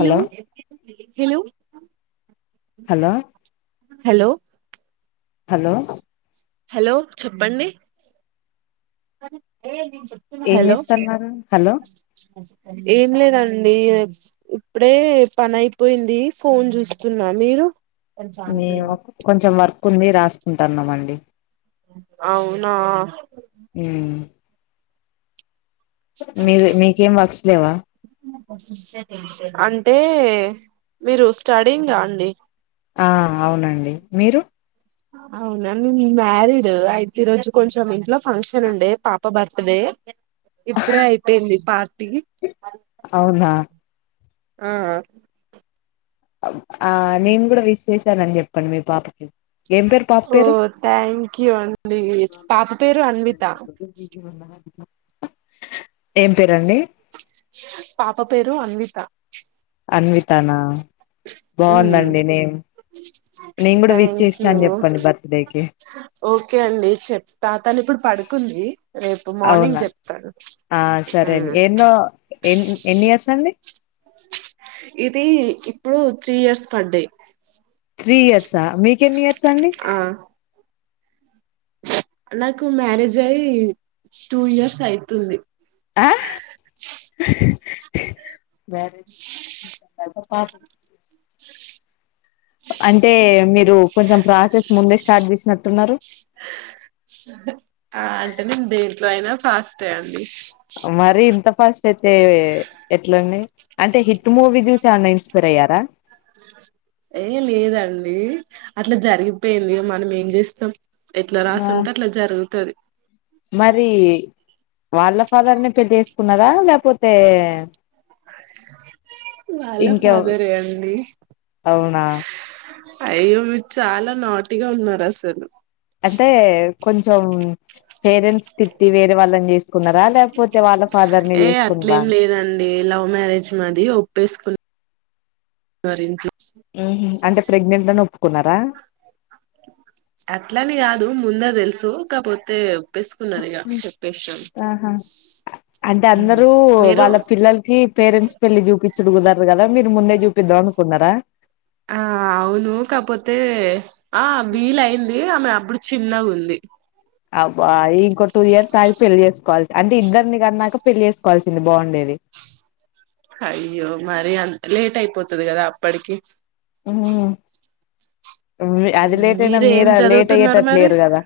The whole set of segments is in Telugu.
హలో హెలో వ్ హలో ప్చ్ హలో హల్లో హలోవ్ చెప్పండి. ఏం హలో చేస్తన్నారు హలో ప్చ్ ప్చ్ ఏం లేదండి. ఇప్పుడే పనైయిపోయింది. ఫోన్ చూస్తున్న మీరు [unintelligible] కొంచెం వర్కుంది. రాస్ ఉంటర్నామండి. అవునా హ్మ్ మీరు మీకేం వర్క్స్ లేవా అంటే మీరు స్టడింగ్ గా అండి. ఆ అవునండి. మీరు అవునా [unintelligible] మ్యారీడు అయితే, ఈరోజు కొంచెం ఇంట్లో ఫంక్షన్ ఉండే, పాప బర్త్ డే ఇప్పుడే అయిపోయింది. పార్టీ అవునా ఆ అ ఆ నేను కూడా విష్ చేశానని చెప్ ప్పండ్ మీ పాపకి ఏం పేరు పాప ఓ పేరు థ్యాంక్యూ అండి పాప పేరు అన్విత ఏం పేరండి పాప పేరు అన్విత అన్వితానా ఉమ్ బాగుందండి నేమ్ నేను కూడా విష్ చేసినా థ్యాంక్యూ అని చెప్పండి బర్త్డేకి ఓకే అండి చెప్తా తను ఇప్పుడు పడుకుంది రేపు మార్నింగ్ అవునా చెప్తాను ఆ సరే అండి ఉమ్ ఎన్నో ఎన్ ఎన్ని ఇయర్స్ అండీ ఇది ఇప్పుడు త్రీ ఇయర్స్ పడ్దయ్ త్రీ ఇయర్సా మీకెన్నియర్స్ అండి ఆ నాకు మ్యారేజ్ అయి టూ ఇయర్స్ అయితుంది మ్యారేజ్ తర్త పాప్ అంటే మీరు కొంచెం ప్రాసెస్ ముందే స్టార్ట్ చేసినట్టున్నారు ఆ అంటే నేను దేంట్లో అయినా ఫాస్టే అండి మరి ఇంత ఫాస్ట్ అయితే ఎట్లండి అంటే హిట్ మూవీ చూసి ఏమన్నా ఇన్స్పైర్ అయ్యారా ఏ లేదండి అట్లా జరిగిపోయింది మనం ఏం చేస్తం ఎట్లా రాసుంటే అట్లా జరుగుతది మరీ వాళ్ళ ఫాదర్ నే పెళ్లి చేేసుకున్నారా లేపోతే వాళ్ళ ఫాదరే అండి ఆ అయ్యో మీరు చాలా నాటిగా ఉన్నారు అసలు అంటే కొంచెం పేరెంట్స్ తిట్టి వేరే వాళ్ళని చేసుకున్నారా లేకపోతే వాళ్ళ ఫాదర్ ని ఏ చేసుకున్నారా అట్లేం లేదండి లవ్ మ్యారేజ్ మాది ఒప్పేసుకున్ న్నర్ ఇంట్ల ఉహు అంటే ప్రెగ్నెంట్ అని ఒప్పుకున్నారా అట్లని కాదు ముందే తెలుస్ కాపోతే ఒప్పేసుకున్నారు ఇక చెప్పేసాం ఆహా అంటే అందరూ మీరు వాళ్ళ పిల్లలకి పేరెంట్స్ పెళ్లి చూపి చుడుగుదర్దు కదా మీరు ముందే చూపిద్దాం అనుకున్నారా ఆ అవును కాపోతే ఆ వీలైంది ఆమె అప్పుడు చిన్నగుంది అబ్బా ఇంకో టూ ఇయర్స్ ఆగి పెళ్లి చేసుకోవాల్ అంటే ఇద్దరిని కన్నాక పెళ్లి చేసుకోవాల్సింది బాగుండేది అయ్యో మరి అంత లేట్ అయిపోతుది గదా అప్పటికి ఉ అది లేట్ అయినా ఏం మీరు లేట్ చదువుతున్నారు అయ్యేటట్టు మరి లేరు గదా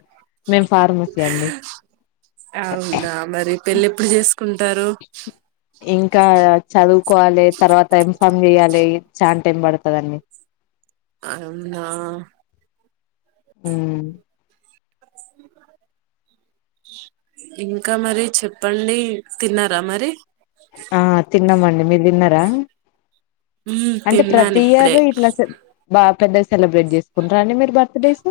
మేం ఫార్మసీ అండి కుంటారు ఇంకా చదువుకోవాలి తర్వాత ఎమ్ ఫామ్ జేయాలి చాన్ టైం పడుతుందండి అవున్నా ఊ ఇంకా మరి చెప్పండి తిన్నారా మరి ఆ తిన్నామండి మీరు తిన్నారా మ్మ్ అంటే తిన్నాను ప్రతి ఇప్పుడే ఇయర్ ఇట్లా పెద్దగా సెలబ్రేట్ చేసుకుంటారా అండి మీరు బర్త్డేస్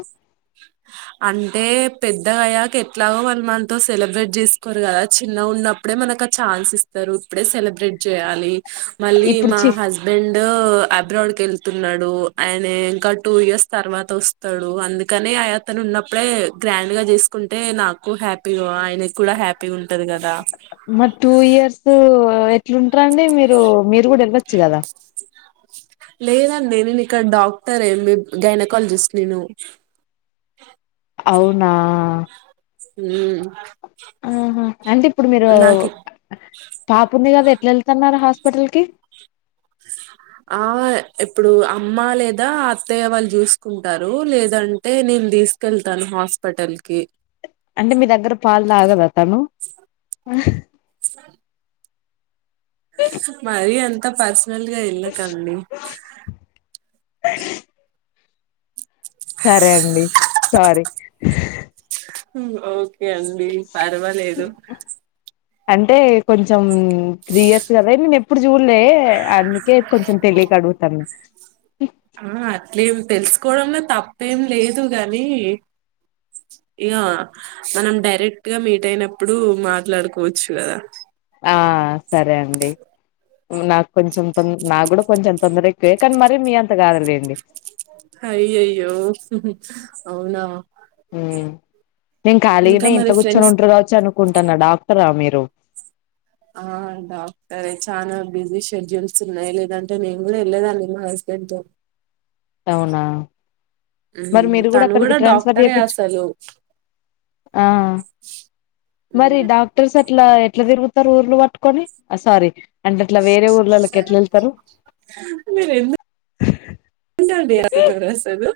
అంటే పెద్దగయ్యాక ఎట్లాగో వాళ్లు మనతో సెలబ్రేట్ జేసుకోరు కదా చిన్నగా ఉన్నప్పుడే మనకు ఆ ఛాన్స్ ఇస్తారు ఇప్పుడే సెలబ్రేట్ చేయ్యాలి మళ్ళీ ఇప్పుడు మా చి హస్బెండ్ అబ్రాడ్ కి యెళ్తున్నాడు ఆయన ఇంకా టూ ఇయర్స్ తర్వాత వస్తాడు అందుకనే ఆ అతను ఉన్నప్పుడే గ్రాండ్ గా చేసుకుంటే నాకు హ్యాపీగా ఆయనకి కూడా హ్యాపీగా ఉంటది కదా మ టూ ఇయర్స్ ఎట్లుంటరండి మీరు మీరు కూడా వెళచ్చు కదా లేదండి నేను ఇక్కడ డాక్టర్ ఎంబ్ గైనకాలజిస్ట్ నేను అవునా ఊ ఆహా అంటే ఇప్పుడు మీరు పాప ఉందిగదా యెళ్తన్నారు హాస్పిటల్ కి ఆ ఇప్పుడు అమ్మ లేదా అత్తయ్య వాళ్ళు జూసుకుంటారు లేదంటే నేను తీసుకెళ్తాను హాస్పిటల్ కి అంటే మీ దగ్గర పాలు తాగదా తను మరి అంత తప్పస్ ల్ గా ఎల్లకండి సరే అండి సారీ హు అవు కే అండి పర్వాలేదు అంటే కొంచం త్రీ ఇయర్స్ గదా నేనెప్పుడు జూల్లే అందుకే కొంచెం తెలియకడుగుతాను ఆ అట్లేం తెలుసుకోవడంలో తప్పేం లేదు గాని ఇక మనం డైరెక్ట్ గా మీట్ అయినప్పుడు మాట్లాడుకోవచ్చు కదా ఆ సరే అండి నాకు కొంచెం త నాకు కూడా కొంచెం తొందర ఎక్కువే కానీ మర మీ అంత కాదలేండి హయ్యయ్యో అవునా హ్మ్. నేను ఇంకా ఖాలీగానే ఇంలో మరి గూచోని ఫ్రెండ్స్ ఉంటారు కావచ్చు అనుకుంటున్నా డాక్టర్ రా మీ జో ఆ డాక్టరే చనా బిజీ షెడ్యూల్స్ ఉన్నాయి లేదంటే నేను కూడా వెళ్ళలేదాండి మా హస్బెండ్ తో అవునా మరి మ్మ్ మీరు కూడా తను అక్కడికి ట్రాన్స్ఫర్ డాక్టరే చేప్పిచుకో అసలు ఆ మరి మ్మ్ డాక్టర్ సర్టిపి ఇట్లా ఎట్లా తిరుగుతారు ఊర్లు పట్టుకొని సారీ అంటే అట్లా వేరే ఊర్లోకి ఎట్లా వెళ్తారు ఎవును కున్నారు అసలు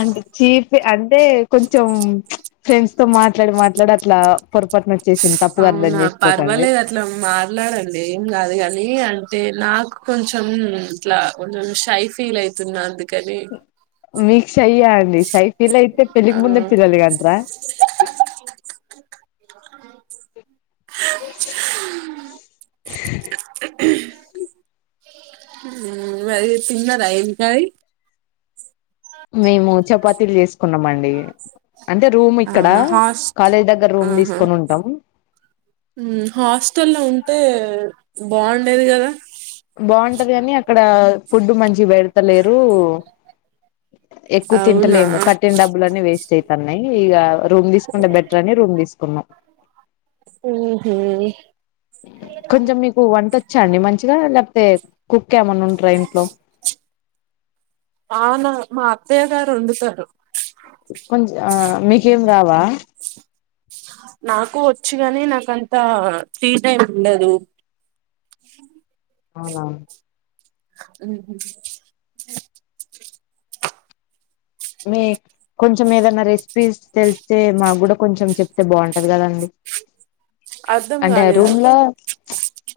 అంటే చీఫ్ అంట ఐతే కొంచెం ఫ్రెండ్స్ తో మాట్లాడి మాట్లాడి అట్లా పొరపాటున వచ్చేసింది తప్పుగా అర్థం అవునా చేసుకోకండి పర్వాలేదు అట్లా మట్లాడండి ఏం కాదు కానీ అ అయినాకు కొంచం ఇట్లా కొంచం షై ఫీల్ అవుతున్నందు కది మీ షైయ్యా అండి షై పిల్ అయితే ఆ పెళ్లికి ముందే పిల్లలిగాంట్రా మరి తిన్నదయింకా మేము చపాతీలు చేస్తూ కున్నాం అండి అంటే రూమ్ ఇక్కడ అవునా హాస్ట్ కాలేజ్ దగ్గర రూమ్ ఆహా తీసుకొని ఉంటాం అంటతే బాగుండేది కదా బాగుంటది కాని అక్కడ ఫుడ్ మంచి పెడతలేరు ఎక్కువ అవునా తింటలేము కట్టిన డబ్బులు అన్నీ వేస్ట్ అయితయి నయ్ ఇగా రూమ్ తీసుకుంటే బెటర్ అని రూమ్ తీసుకు క్కన్నా ఊహూ కొంచెం మీకు వంట వచ్చండి మంచి లేకపోతే కుక్ ఎమన్నా ఉంటారా ఇంట్లో అవునా మా అత్తయ్య గారు వండుతారు కొంచెం ఆ మీకు మీకేం రావా నాకు వచ్చుగాని నాకంత ఫ్రీ టైం ఉండదు అవునా అమ్ మీ కొంచెం ఏదైనా రెసిపీస్ తెలిస్తే మాకు కూడా కొంచెం చెప్తే బాగుంటది కదండి అర్ధం అంటే కాలేదు రూమ్ లో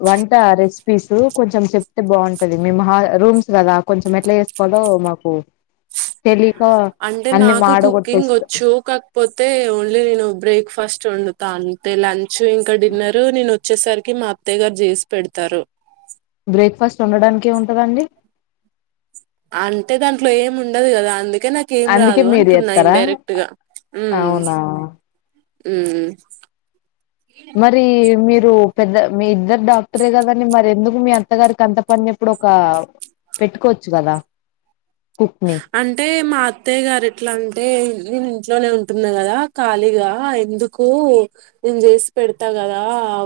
వన్ రెసిపీస్ కొంచెం చెప్తే బాగుంటది మేము రూమ్స్ కదా కొంచెం ఎట్లా చేసుకోవాలో మాకు తెలి అంటే నాకు కుకింగ్ వచ్చు కాకపోతే ఓన్లీ నేను బ్రేక్ఫాస్ట్ వండుతా అంతేలే అన్చు చ్చు ఇంకా డిన్నరు నీను వచ్చేసరికి మా అత్తయ్య గారు చేసి పెడతారు బ్రేక్ఫాస్ట్ వండడానికి ఏముంటదండి అంటే దాంట్లో ఏమి ఉండదు కదా అందుక కానీ నాకేం అందుకే రాదు మీరు అంటున్నా ఇన్ చేస్తారా డైరెక్ట్ గా ఉ అవునా ఉ మరి మీరు పెద్ద మీ ఇద్దరు డాక్టరే కదండి మరి ఎందుకు మీ అత్తగారికి అంత పని ఎప్పుడు ఒక పెట్టుకోవచ్చు కదా కుక్ ని అంటే మా అత్తయ్య గారు ఎట్లా అంటే నేను ఇంట్లోనే ఉన్ టున్నా కదా ఖాళీగా ఎందుకు నేను చేసి పెడతా కదా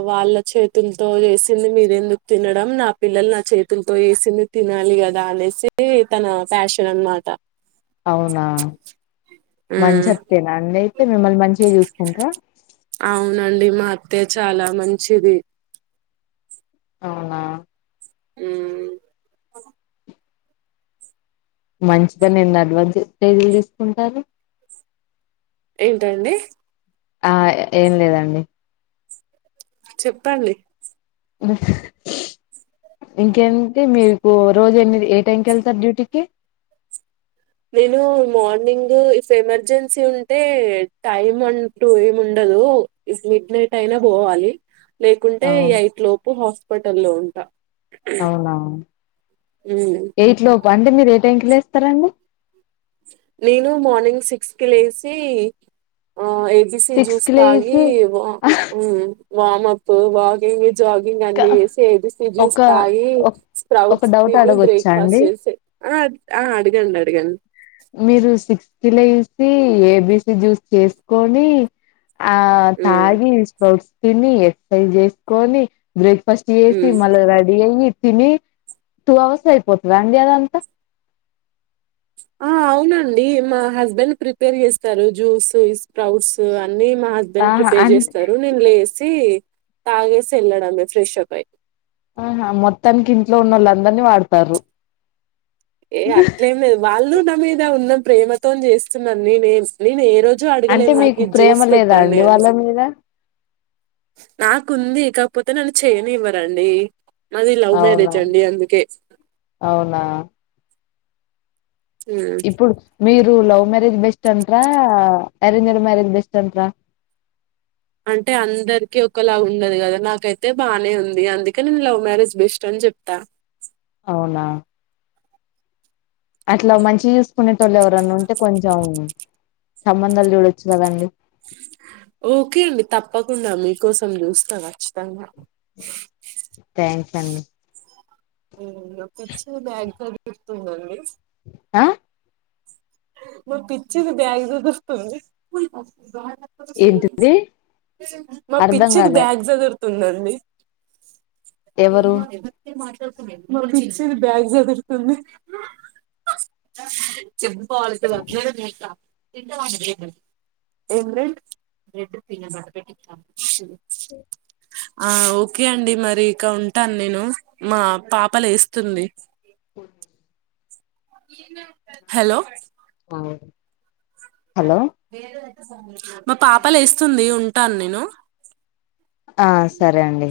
వాళ్ళ చేతులతో చేసింది మీరెందుకు తినడం నా పిల్లలు నా చేతులతో చేసింది తినాలి కదా అనేసి తన ప్యాషన్ అన్నమాట అవునా మంచి ఉమ్ అత్తేనా అండి అయితే మిమ్మల్ని మంచిగా చూస్ కుంటరా తే చాలా మంచిది అవునా ఉ మంచిదన ఎన్న అడ్వాస్ తేదీలు తీసుకుంటారు ఏంటండి ఆ ఏం లేదండి చెప్పండి ఇంకేంటి మీకు రోజు ఎన్నిది ఏ టైంకి వెళ్తారు డ్యూటీకి నేను మార్నింగ్ ఇఫ్ ఎమర్జెన్సీ ఉంటే టైమ్ అంటూ ఏం ఉండదు ఇ మిడ్ నైట్ అయినా పోవాలి లేకుంటే ఈ అవును ఎయిట్ లోపు పటల్లో ఉంటా అవునవును హ్మ్ ఎయిట్ లో అంటే మీరు ఏ టైం కి లేస్తారండి నేను మార్నింగ్ సిక్స్ కి లేసి ఆ ఏ బిసి సిక్స్ జ్యూస్ కి తాగి లేసి వ ఉ వామప్ వాకింగ్ జాగింగ్ అన్ని ఒక చేసి ఏజూస్తాయి ఒక ఒక స్ప్రౌట్స్ డౌట్ తిని అడగొచ్చా బ్రేక్ఫాస్ట్ అండి చేసి ఆ ఆ అడగండి అడగండి మీరు సిక్స్ కి లేసి ఏబిసి జ్యూస్ చేసుకొని ఆ హ్మ్ తాగి స్పౌట్స్ తిని ఎక్సర్సైజ్ చేసుకొని బ్రేక్ఫాస్ట్ చేసి హ్మ్ మళ్ళ రెడీ అయ్యి తిని టూ అవర్స్ లో అయిపోతదండి అదంతా ఆ అవునండి మా హస్బెండ్ ప్రిపేర్ చేస్తారు జ్యూస్ ఈ స్ప్రౌట్స్ న్ అన్నీ మా హస్బెండ్ ఆహా ప్రిపేర్ అన్ చేస్తారు నేను లేసి తాగేస్ వెళ్ళడమే ఫ్రెష్ అప్ అయి ఆహా మొత్తానికి ఇంట్లో ఉన్న వాళ్ళు అందరినీ వాడతారు ఏ అట్లేం లేదు వాళ్ళు నా మీద ఉన్న ప్రేమతో చేస్తున్నాను నేన్ నేను ఏ రో అంటే మీకు ప్రేమ లేదా అండి వాళ్ళ మీద నాకుంది కాకపోతే నన్ను చేయ నివ్వరండి మాది లవ్ అవునా మ్యారేజ్ అండి అందుకే అవునా ఆ ఇప్పుడు మీరు లవ్ మ్యారేజ్ బెస్ట్ అంటార అరేంజ్డ్ మ్యారేజ్ బెస్ట్ అంటార అంటే అందరికిీ ఒకలాగ ఉండదు కదా నాకైతే బానే ఉంది అందుకే నేను లవ్ మ్యారేజ్ బెస్ట్ అని చెప్తా అవునా అట్లా మంచి యూస్ కోనేటోళ్ ఎవరన్న ఉంటే కొంచం సంబంధాలు చూడొచ్చు కదండి ఓకే అండి తప్పకుండా మీకోసం చూస్తా ఖచ్చితంగా థ్యాం సండి నొక్కచ్చ బ్యాగ్ సద్ చెప్తుందండి ఆ మా పిచ్చిది బ్యాగ్ సదురుతుంది ఏంటిది మా అర్ధం పిచ్చిది కాలే బ్యాగ్ సదుర్ తుందండి ఎవరు [inaudible] మా పిచ్చిది బ్యాగ్ సదురుతుంది క్వాలిటీ వర్క్ నేన్ చేస్తా ఆ ఓకే అండి మరి ఇక ఉంటాను నేను మా పాపలేస్తుంది కొనే హలో ఆవుడే [unintelligible] మా పాప లేస్తుంది ఉంటాను నేను ఆ సరే అండి